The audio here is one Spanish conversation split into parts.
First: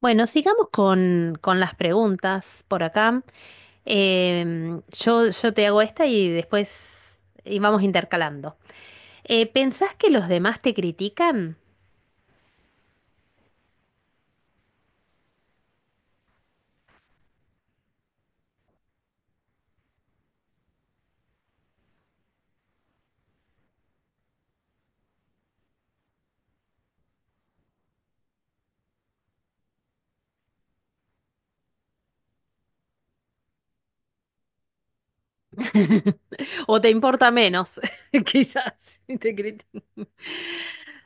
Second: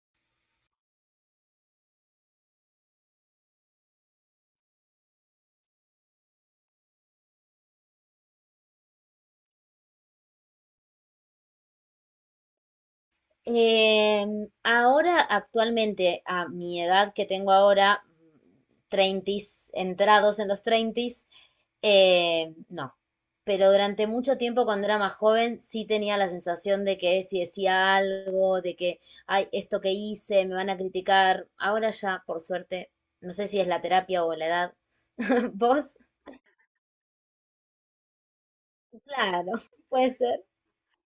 Bueno, sigamos con las preguntas por acá. Yo te hago esta y después y vamos intercalando. ¿Pensás que los demás te critican? Em, Ahora, actualmente, a mi edad que tengo ahora, 30, entrados en los 30, no. Pero durante mucho tiempo, cuando era más joven, sí tenía la sensación de que si decía algo, de que, ay, esto que hice, me van a criticar. Ahora ya, por suerte, no sé si es la terapia o la edad. ¿Vos? O te importa menos, quizás, y te Claro, critican. puede ser.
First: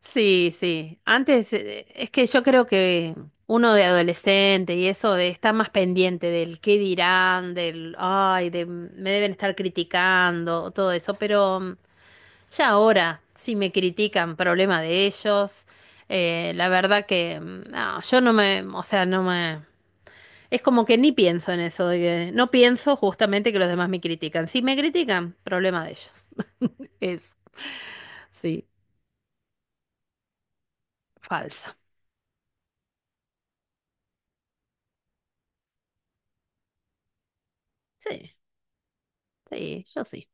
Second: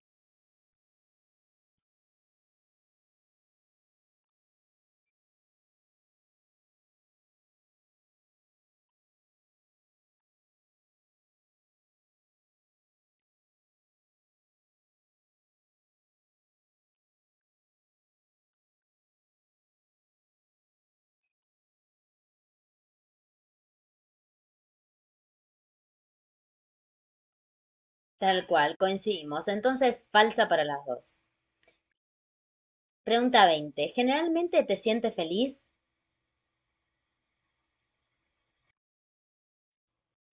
Sí, sí. Antes, es que yo creo que uno de adolescente y eso está más pendiente del qué dirán, del, ay, de, me deben estar criticando, todo eso, pero ya ahora, si me critican, problema de ellos. La verdad que no, yo no me, o sea, no me... Es como que ni pienso en eso, no pienso justamente que los demás me critican. Si me critican, problema de ellos. Es, Tal sí, cual, coincidimos. Entonces, falsa para las dos. falsa. Pregunta 20. ¿Generalmente te sientes feliz? Sí, sí, yo sí.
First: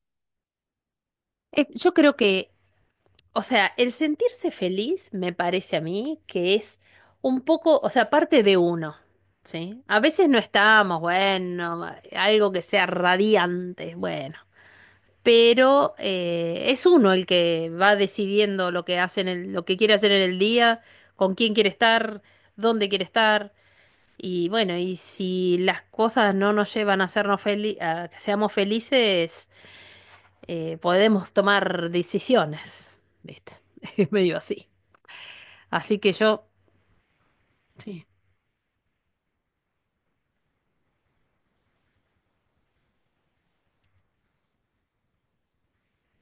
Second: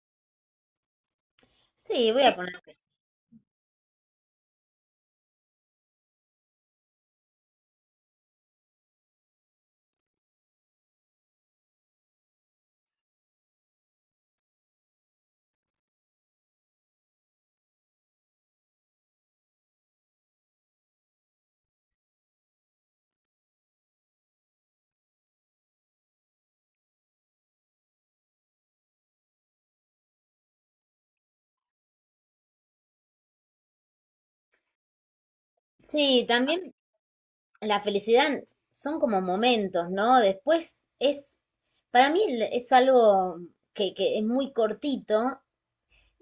Yo Sí, creo voy a que, poner que sí. o sea, el sentirse feliz me parece a mí que es un poco, o sea, parte de uno, ¿sí? A veces no estamos, bueno, algo que sea radiante, bueno. Pero es uno el que va decidiendo lo que hace lo que quiere hacer en el día, con quién quiere estar, dónde quiere estar. Y bueno, y si las cosas no nos llevan a hacernos felices, a que seamos felices, podemos tomar decisiones, ¿viste? Es medio así. Así que Sí, yo, también la sí. felicidad son como momentos, ¿no? Después es, para mí es algo que es muy cortito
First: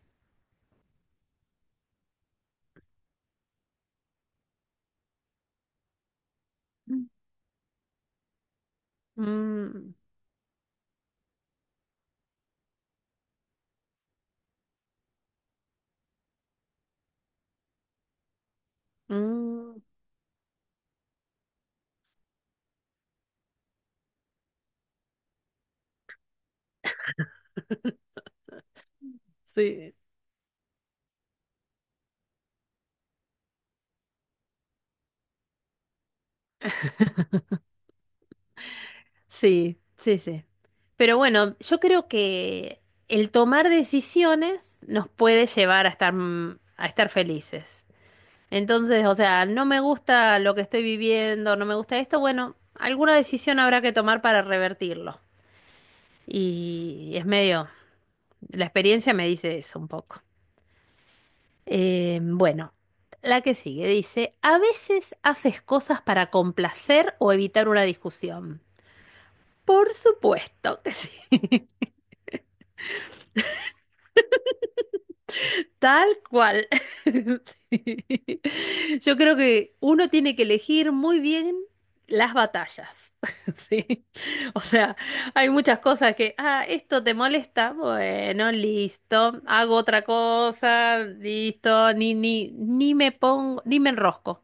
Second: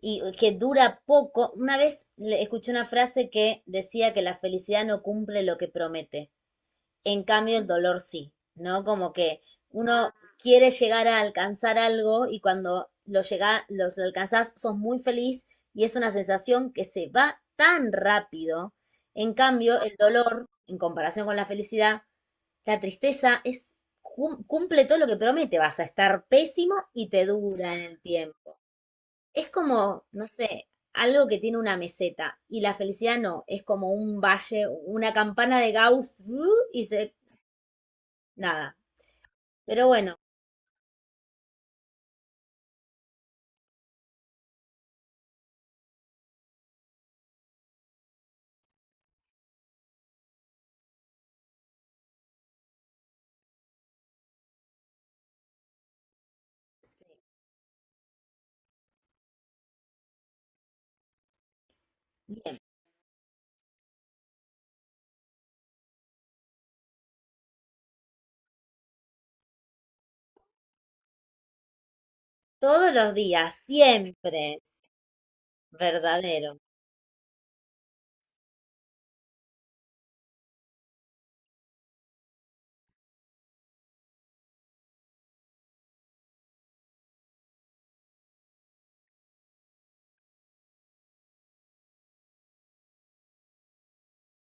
y que dura poco. Una vez escuché una frase que decía que la felicidad no cumple lo que promete. En cambio, el dolor sí, ¿no? Como que Mm, uno quiere llegar a alcanzar algo y cuando lo llega, los alcanzás, sos muy feliz y es una sensación que se va tan rápido. En mm, cambio, el dolor, en comparación con la felicidad, la tristeza es cumple todo lo que promete, vas a estar pésimo y te dura en el tiempo. Es sí. como, no sé, algo que tiene una meseta y la felicidad no, es como un valle, una campana de Gauss ¡ru! Y se nada. Sí, Pero sí, bueno, sí. Pero bueno, yo creo que el tomar decisiones nos puede llevar a estar, a estar felices. Entonces, o sea, no me gusta lo que estoy viviendo, no me gusta esto, bueno, alguna decisión habrá que tomar para revertirlo. Y sí, es medio, la experiencia me dice eso un poco. Bien. Bueno, la que sigue dice, a veces haces cosas para complacer o evitar una discusión. Por supuesto que sí. Todos los días, siempre Tal verdadero. cual. Sí. Yo creo que uno tiene que elegir muy bien las batallas. Sí. O sea, hay muchas cosas que, ah, esto te molesta. Bueno, listo. Hago otra cosa. Listo. Ni me pongo, ni me enrosco.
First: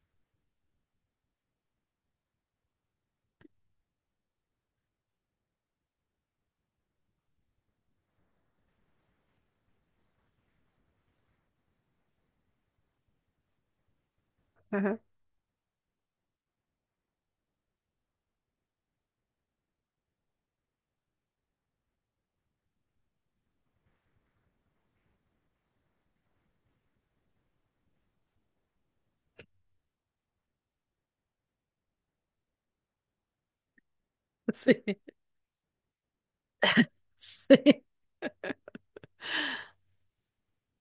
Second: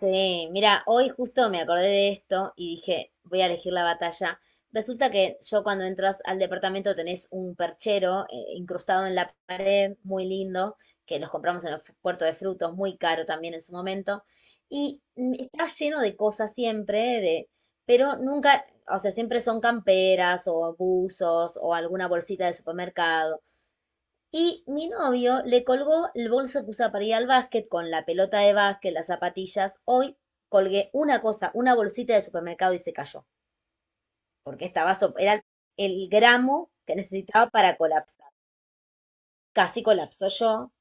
Sí, mira, hoy justo me acordé de esto y dije, voy a elegir la batalla. Resulta que yo cuando entras al departamento tenés un perchero incrustado en la pared, muy lindo, que los compramos en el puerto de frutos, muy caro también en su momento. Ajá. Y está lleno de cosas siempre, de, pero nunca, o sea, siempre son camperas o buzos o alguna bolsita de supermercado. Y mi novio le colgó el bolso que usa para ir al básquet con la pelota de básquet, las zapatillas. Hoy colgué una cosa, una bolsita de supermercado y se cayó, porque Sí. estaba, era el gramo que necesitaba para Sí. colapsar. Casi colapsó yo.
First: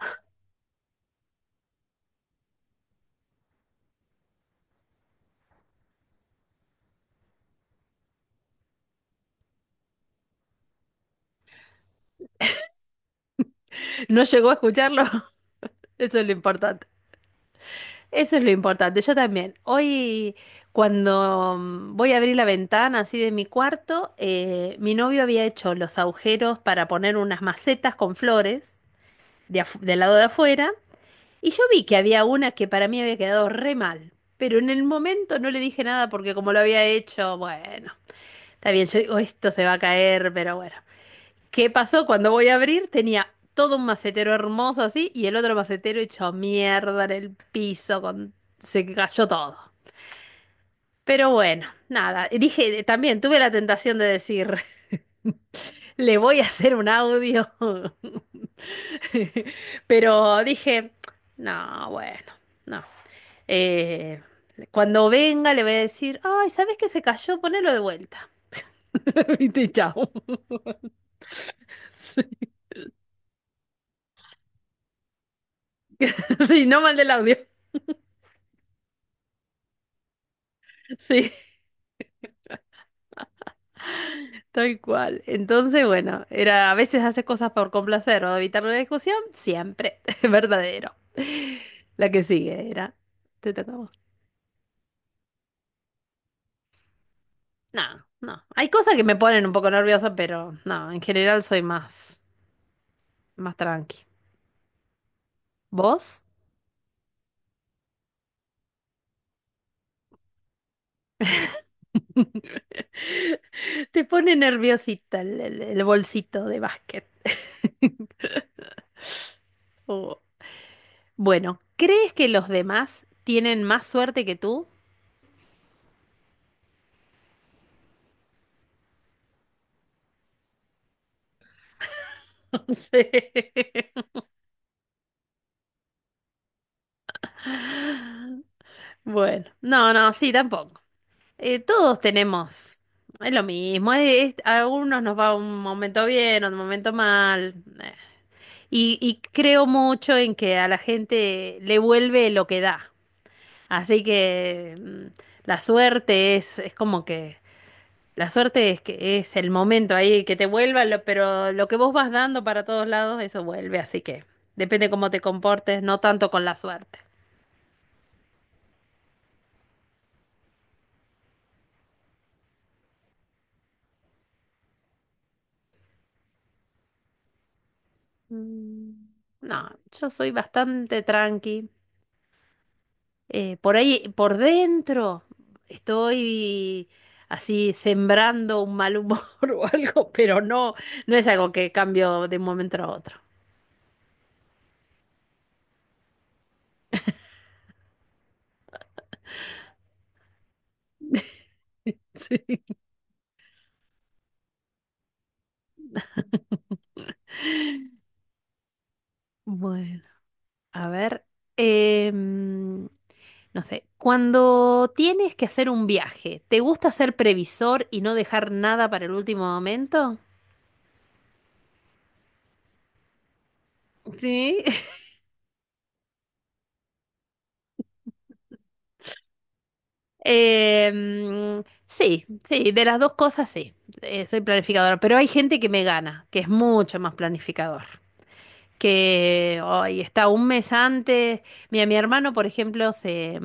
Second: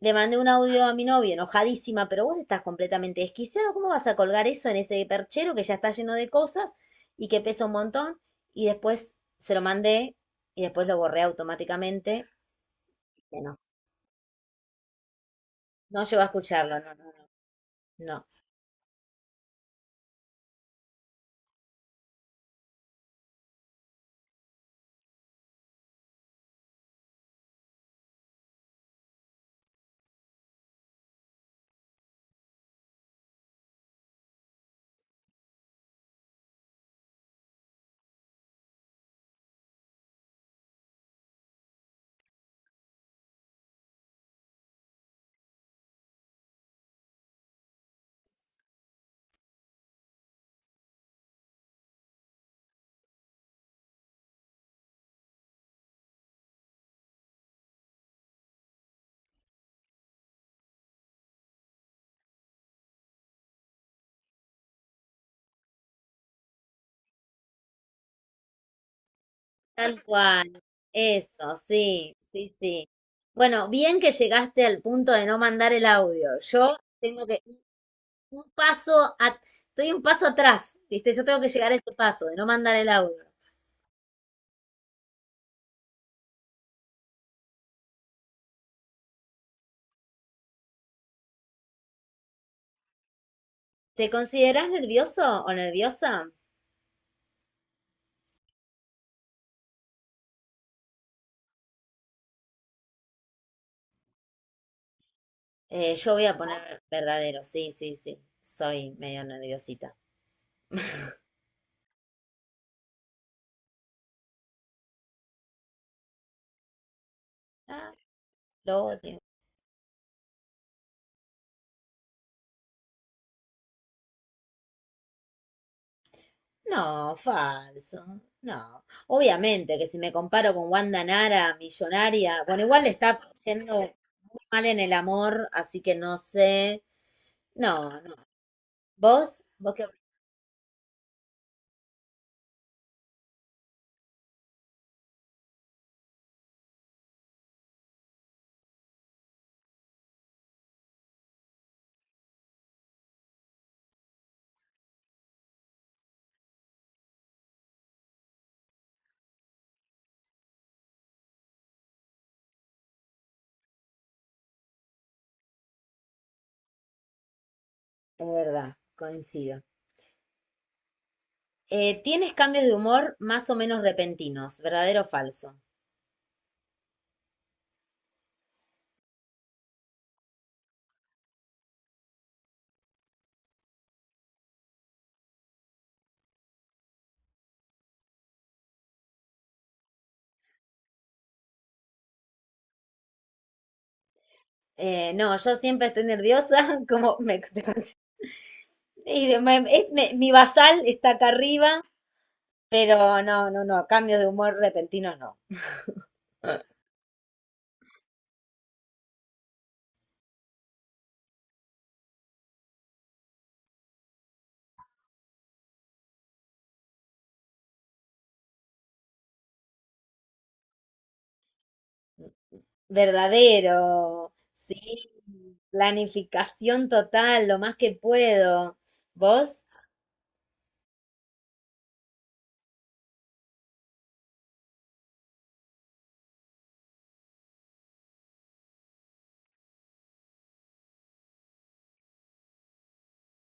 Le mandé un audio a mi novio enojadísima, pero vos estás completamente desquiciado. ¿Cómo vas a colgar eso en ese perchero que ya está lleno de cosas y que pesa un montón? Y después se lo mandé y después lo borré automáticamente. Que No, No llegó a escucharlo. no Eso llegó es a lo escucharlo, importante. no, no, no. No. Eso es lo importante. Yo también. Hoy, cuando voy a abrir la ventana así de mi cuarto, mi novio había hecho los agujeros para poner unas macetas con flores del lado de afuera. Y yo vi que había una que para mí había quedado re mal. Pero en el momento no le dije nada porque como lo había hecho, bueno, está bien, yo digo, esto se va a caer, pero bueno. ¿Qué pasó? Cuando voy a abrir tenía todo un macetero hermoso así y el otro macetero hecho mierda en el piso, con... se cayó todo. Pero bueno, nada, y dije, también tuve la tentación de decir, le voy a hacer un audio. Pero dije, no, bueno, no. Eh, cuando venga le voy a decir, ay, ¿sabes qué se cayó? Ponelo de vuelta. Viste, chao. Tal cual, eso, sí, Sí, sí, sí. Bueno, bien que llegaste al punto de no mandar el audio. sí, Yo no mandé el tengo audio. que un paso, estoy un paso atrás, ¿viste? Yo Sí. tengo que llegar a ese paso de no mandar el audio. Tal cual. Entonces, bueno, era a veces hace cosas por complacer o evitar una discusión, siempre verdadero. La que sigue era, te toca a vos. ¿Te considerás nervioso o nerviosa? No, no. Hay cosas que me ponen un poco nerviosa, pero no, en general soy más, más tranqui. Yo ¿Vos? voy a poner verdadero, sí, sí, sí. Soy medio nerviosita. Te pone nerviosita el bolsito de básquet. Ah, lo odio. Oh. Bueno, ¿crees que los demás tienen más suerte que tú? No, falso. No. Obviamente que si me comparo con Wanda Nara, millonaria, bueno, igual le Sí. está yendo muy mal en el amor, así que no sé. No, no. ¿Vos? Bueno, ¿Vos qué no, opinás? no, sí, tampoco. Todos tenemos, es lo mismo, a algunos nos va un momento bien, otro momento mal, eh, y creo mucho en que a la gente le vuelve lo que da, así que la suerte es, como que, la suerte es que es el momento ahí que te vuelva, pero lo que vos vas dando para todos lados, eso vuelve, así que depende cómo te comportes, no tanto con la suerte. Es verdad, coincido. ¿Tienes cambios de humor más o menos repentinos, verdadero o falso? Mm, No, yo soy bastante tranqui. Por ahí, por dentro, estoy así sembrando un mal humor o algo, pero no, no es algo que cambio de un momento a otro. No, yo siempre estoy nerviosa, como me, y mi basal está acá arriba, Sí. pero no, no, no, cambios de humor repentinos no. Bueno, a ver, em, no sé, cuando tienes que hacer un viaje, ¿te gusta ser previsor y no dejar nada para el último momento? Verdadero, Sí. sí, planificación total, lo más que puedo. ¿Vos? Sí, sí, de las dos cosas sí. Soy planificadora, pero hay gente que me gana, que es mucho más planificador. Que hoy está un mes antes. Mira, mi hermano, por ejemplo, se,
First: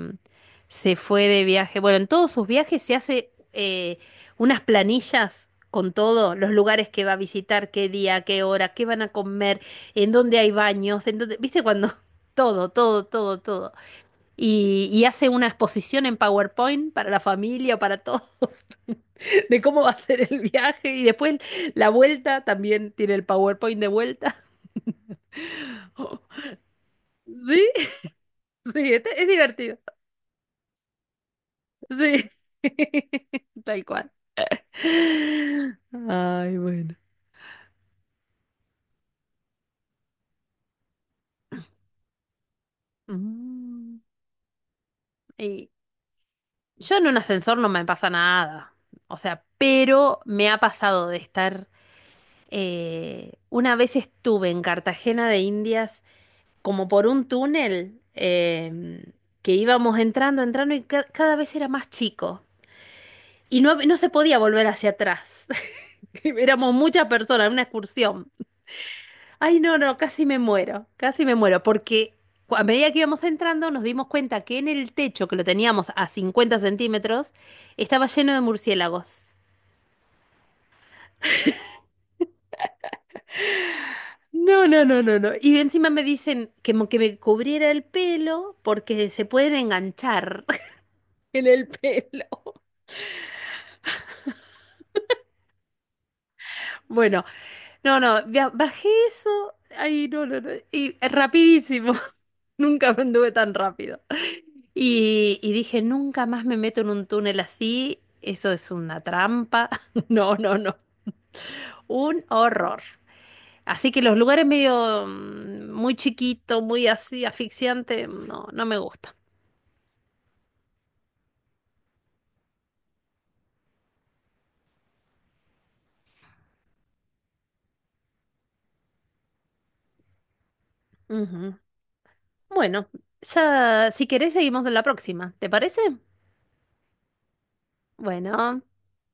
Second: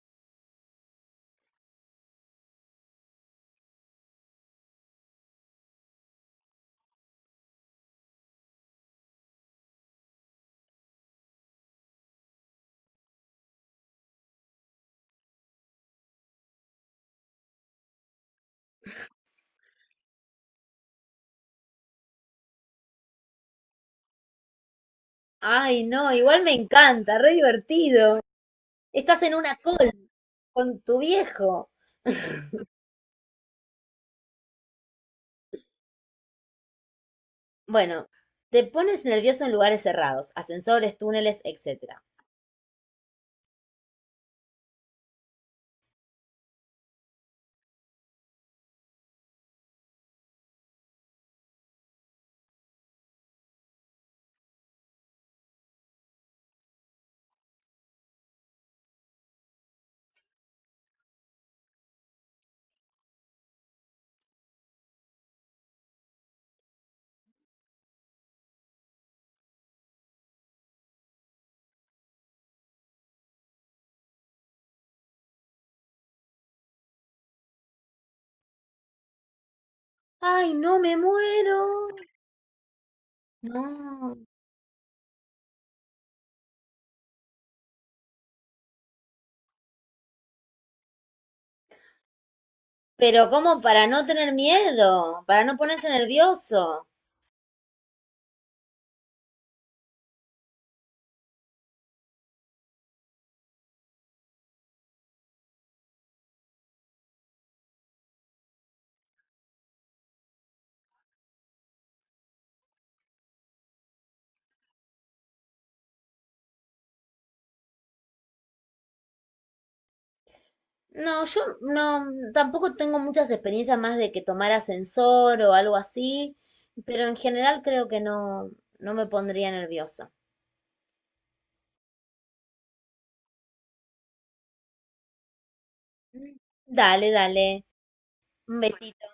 se fue de viaje. Bueno, en todos sus viajes se hace unas planillas con todo, los lugares que va a visitar, qué día, qué hora, qué van a comer, en dónde hay baños, en dónde, viste, cuando todo, todo, todo, todo. Y hace una exposición en PowerPoint para la familia, para todos, de cómo va a ser el viaje. Y después la vuelta también tiene el PowerPoint de vuelta. Ay, no, igual me encanta, re Sí, divertido. sí, Estás es en una divertido. call con tu viejo. Sí, tal cual. Ay, bueno. Bueno, te pones nervioso en lugares cerrados, ascensores, túneles, etcétera. Mm, y yo en un ascensor no me pasa nada. O sea, pero me ha pasado de estar... una vez estuve en Cartagena de Indias como por un túnel que íbamos entrando, entrando y cada vez era más chico. Y no, no se podía volver hacia atrás. Éramos muchas personas, una excursión. Ay, no, no, casi me muero, porque a medida que íbamos entrando nos dimos cuenta que en el techo, que lo teníamos a 50 centímetros, estaba lleno de murciélagos. Ay, no, me muero. No. No, no, no, no, no. Y encima me dicen que me cubriera el pelo porque se pueden enganchar en el pelo. Pero ¿cómo para no tener miedo? Para no ponerse nervioso. Bueno, no, no, bajé eso. Ay, no, no, no. Y rapidísimo. Nunca me anduve tan rápido. Y dije, nunca más me meto en un túnel así. Eso es una trampa. No, no, no. Un horror. Así que los lugares medio muy chiquito, muy así, asfixiante, no, no me gusta. No, yo no, tampoco tengo muchas experiencias más de que tomar ascensor o algo así, pero en general creo que no, no me pondría nerviosa. Ujú. Bueno, ya si querés seguimos en la próxima. ¿Te parece? Dale, dale. Un Bueno. besito.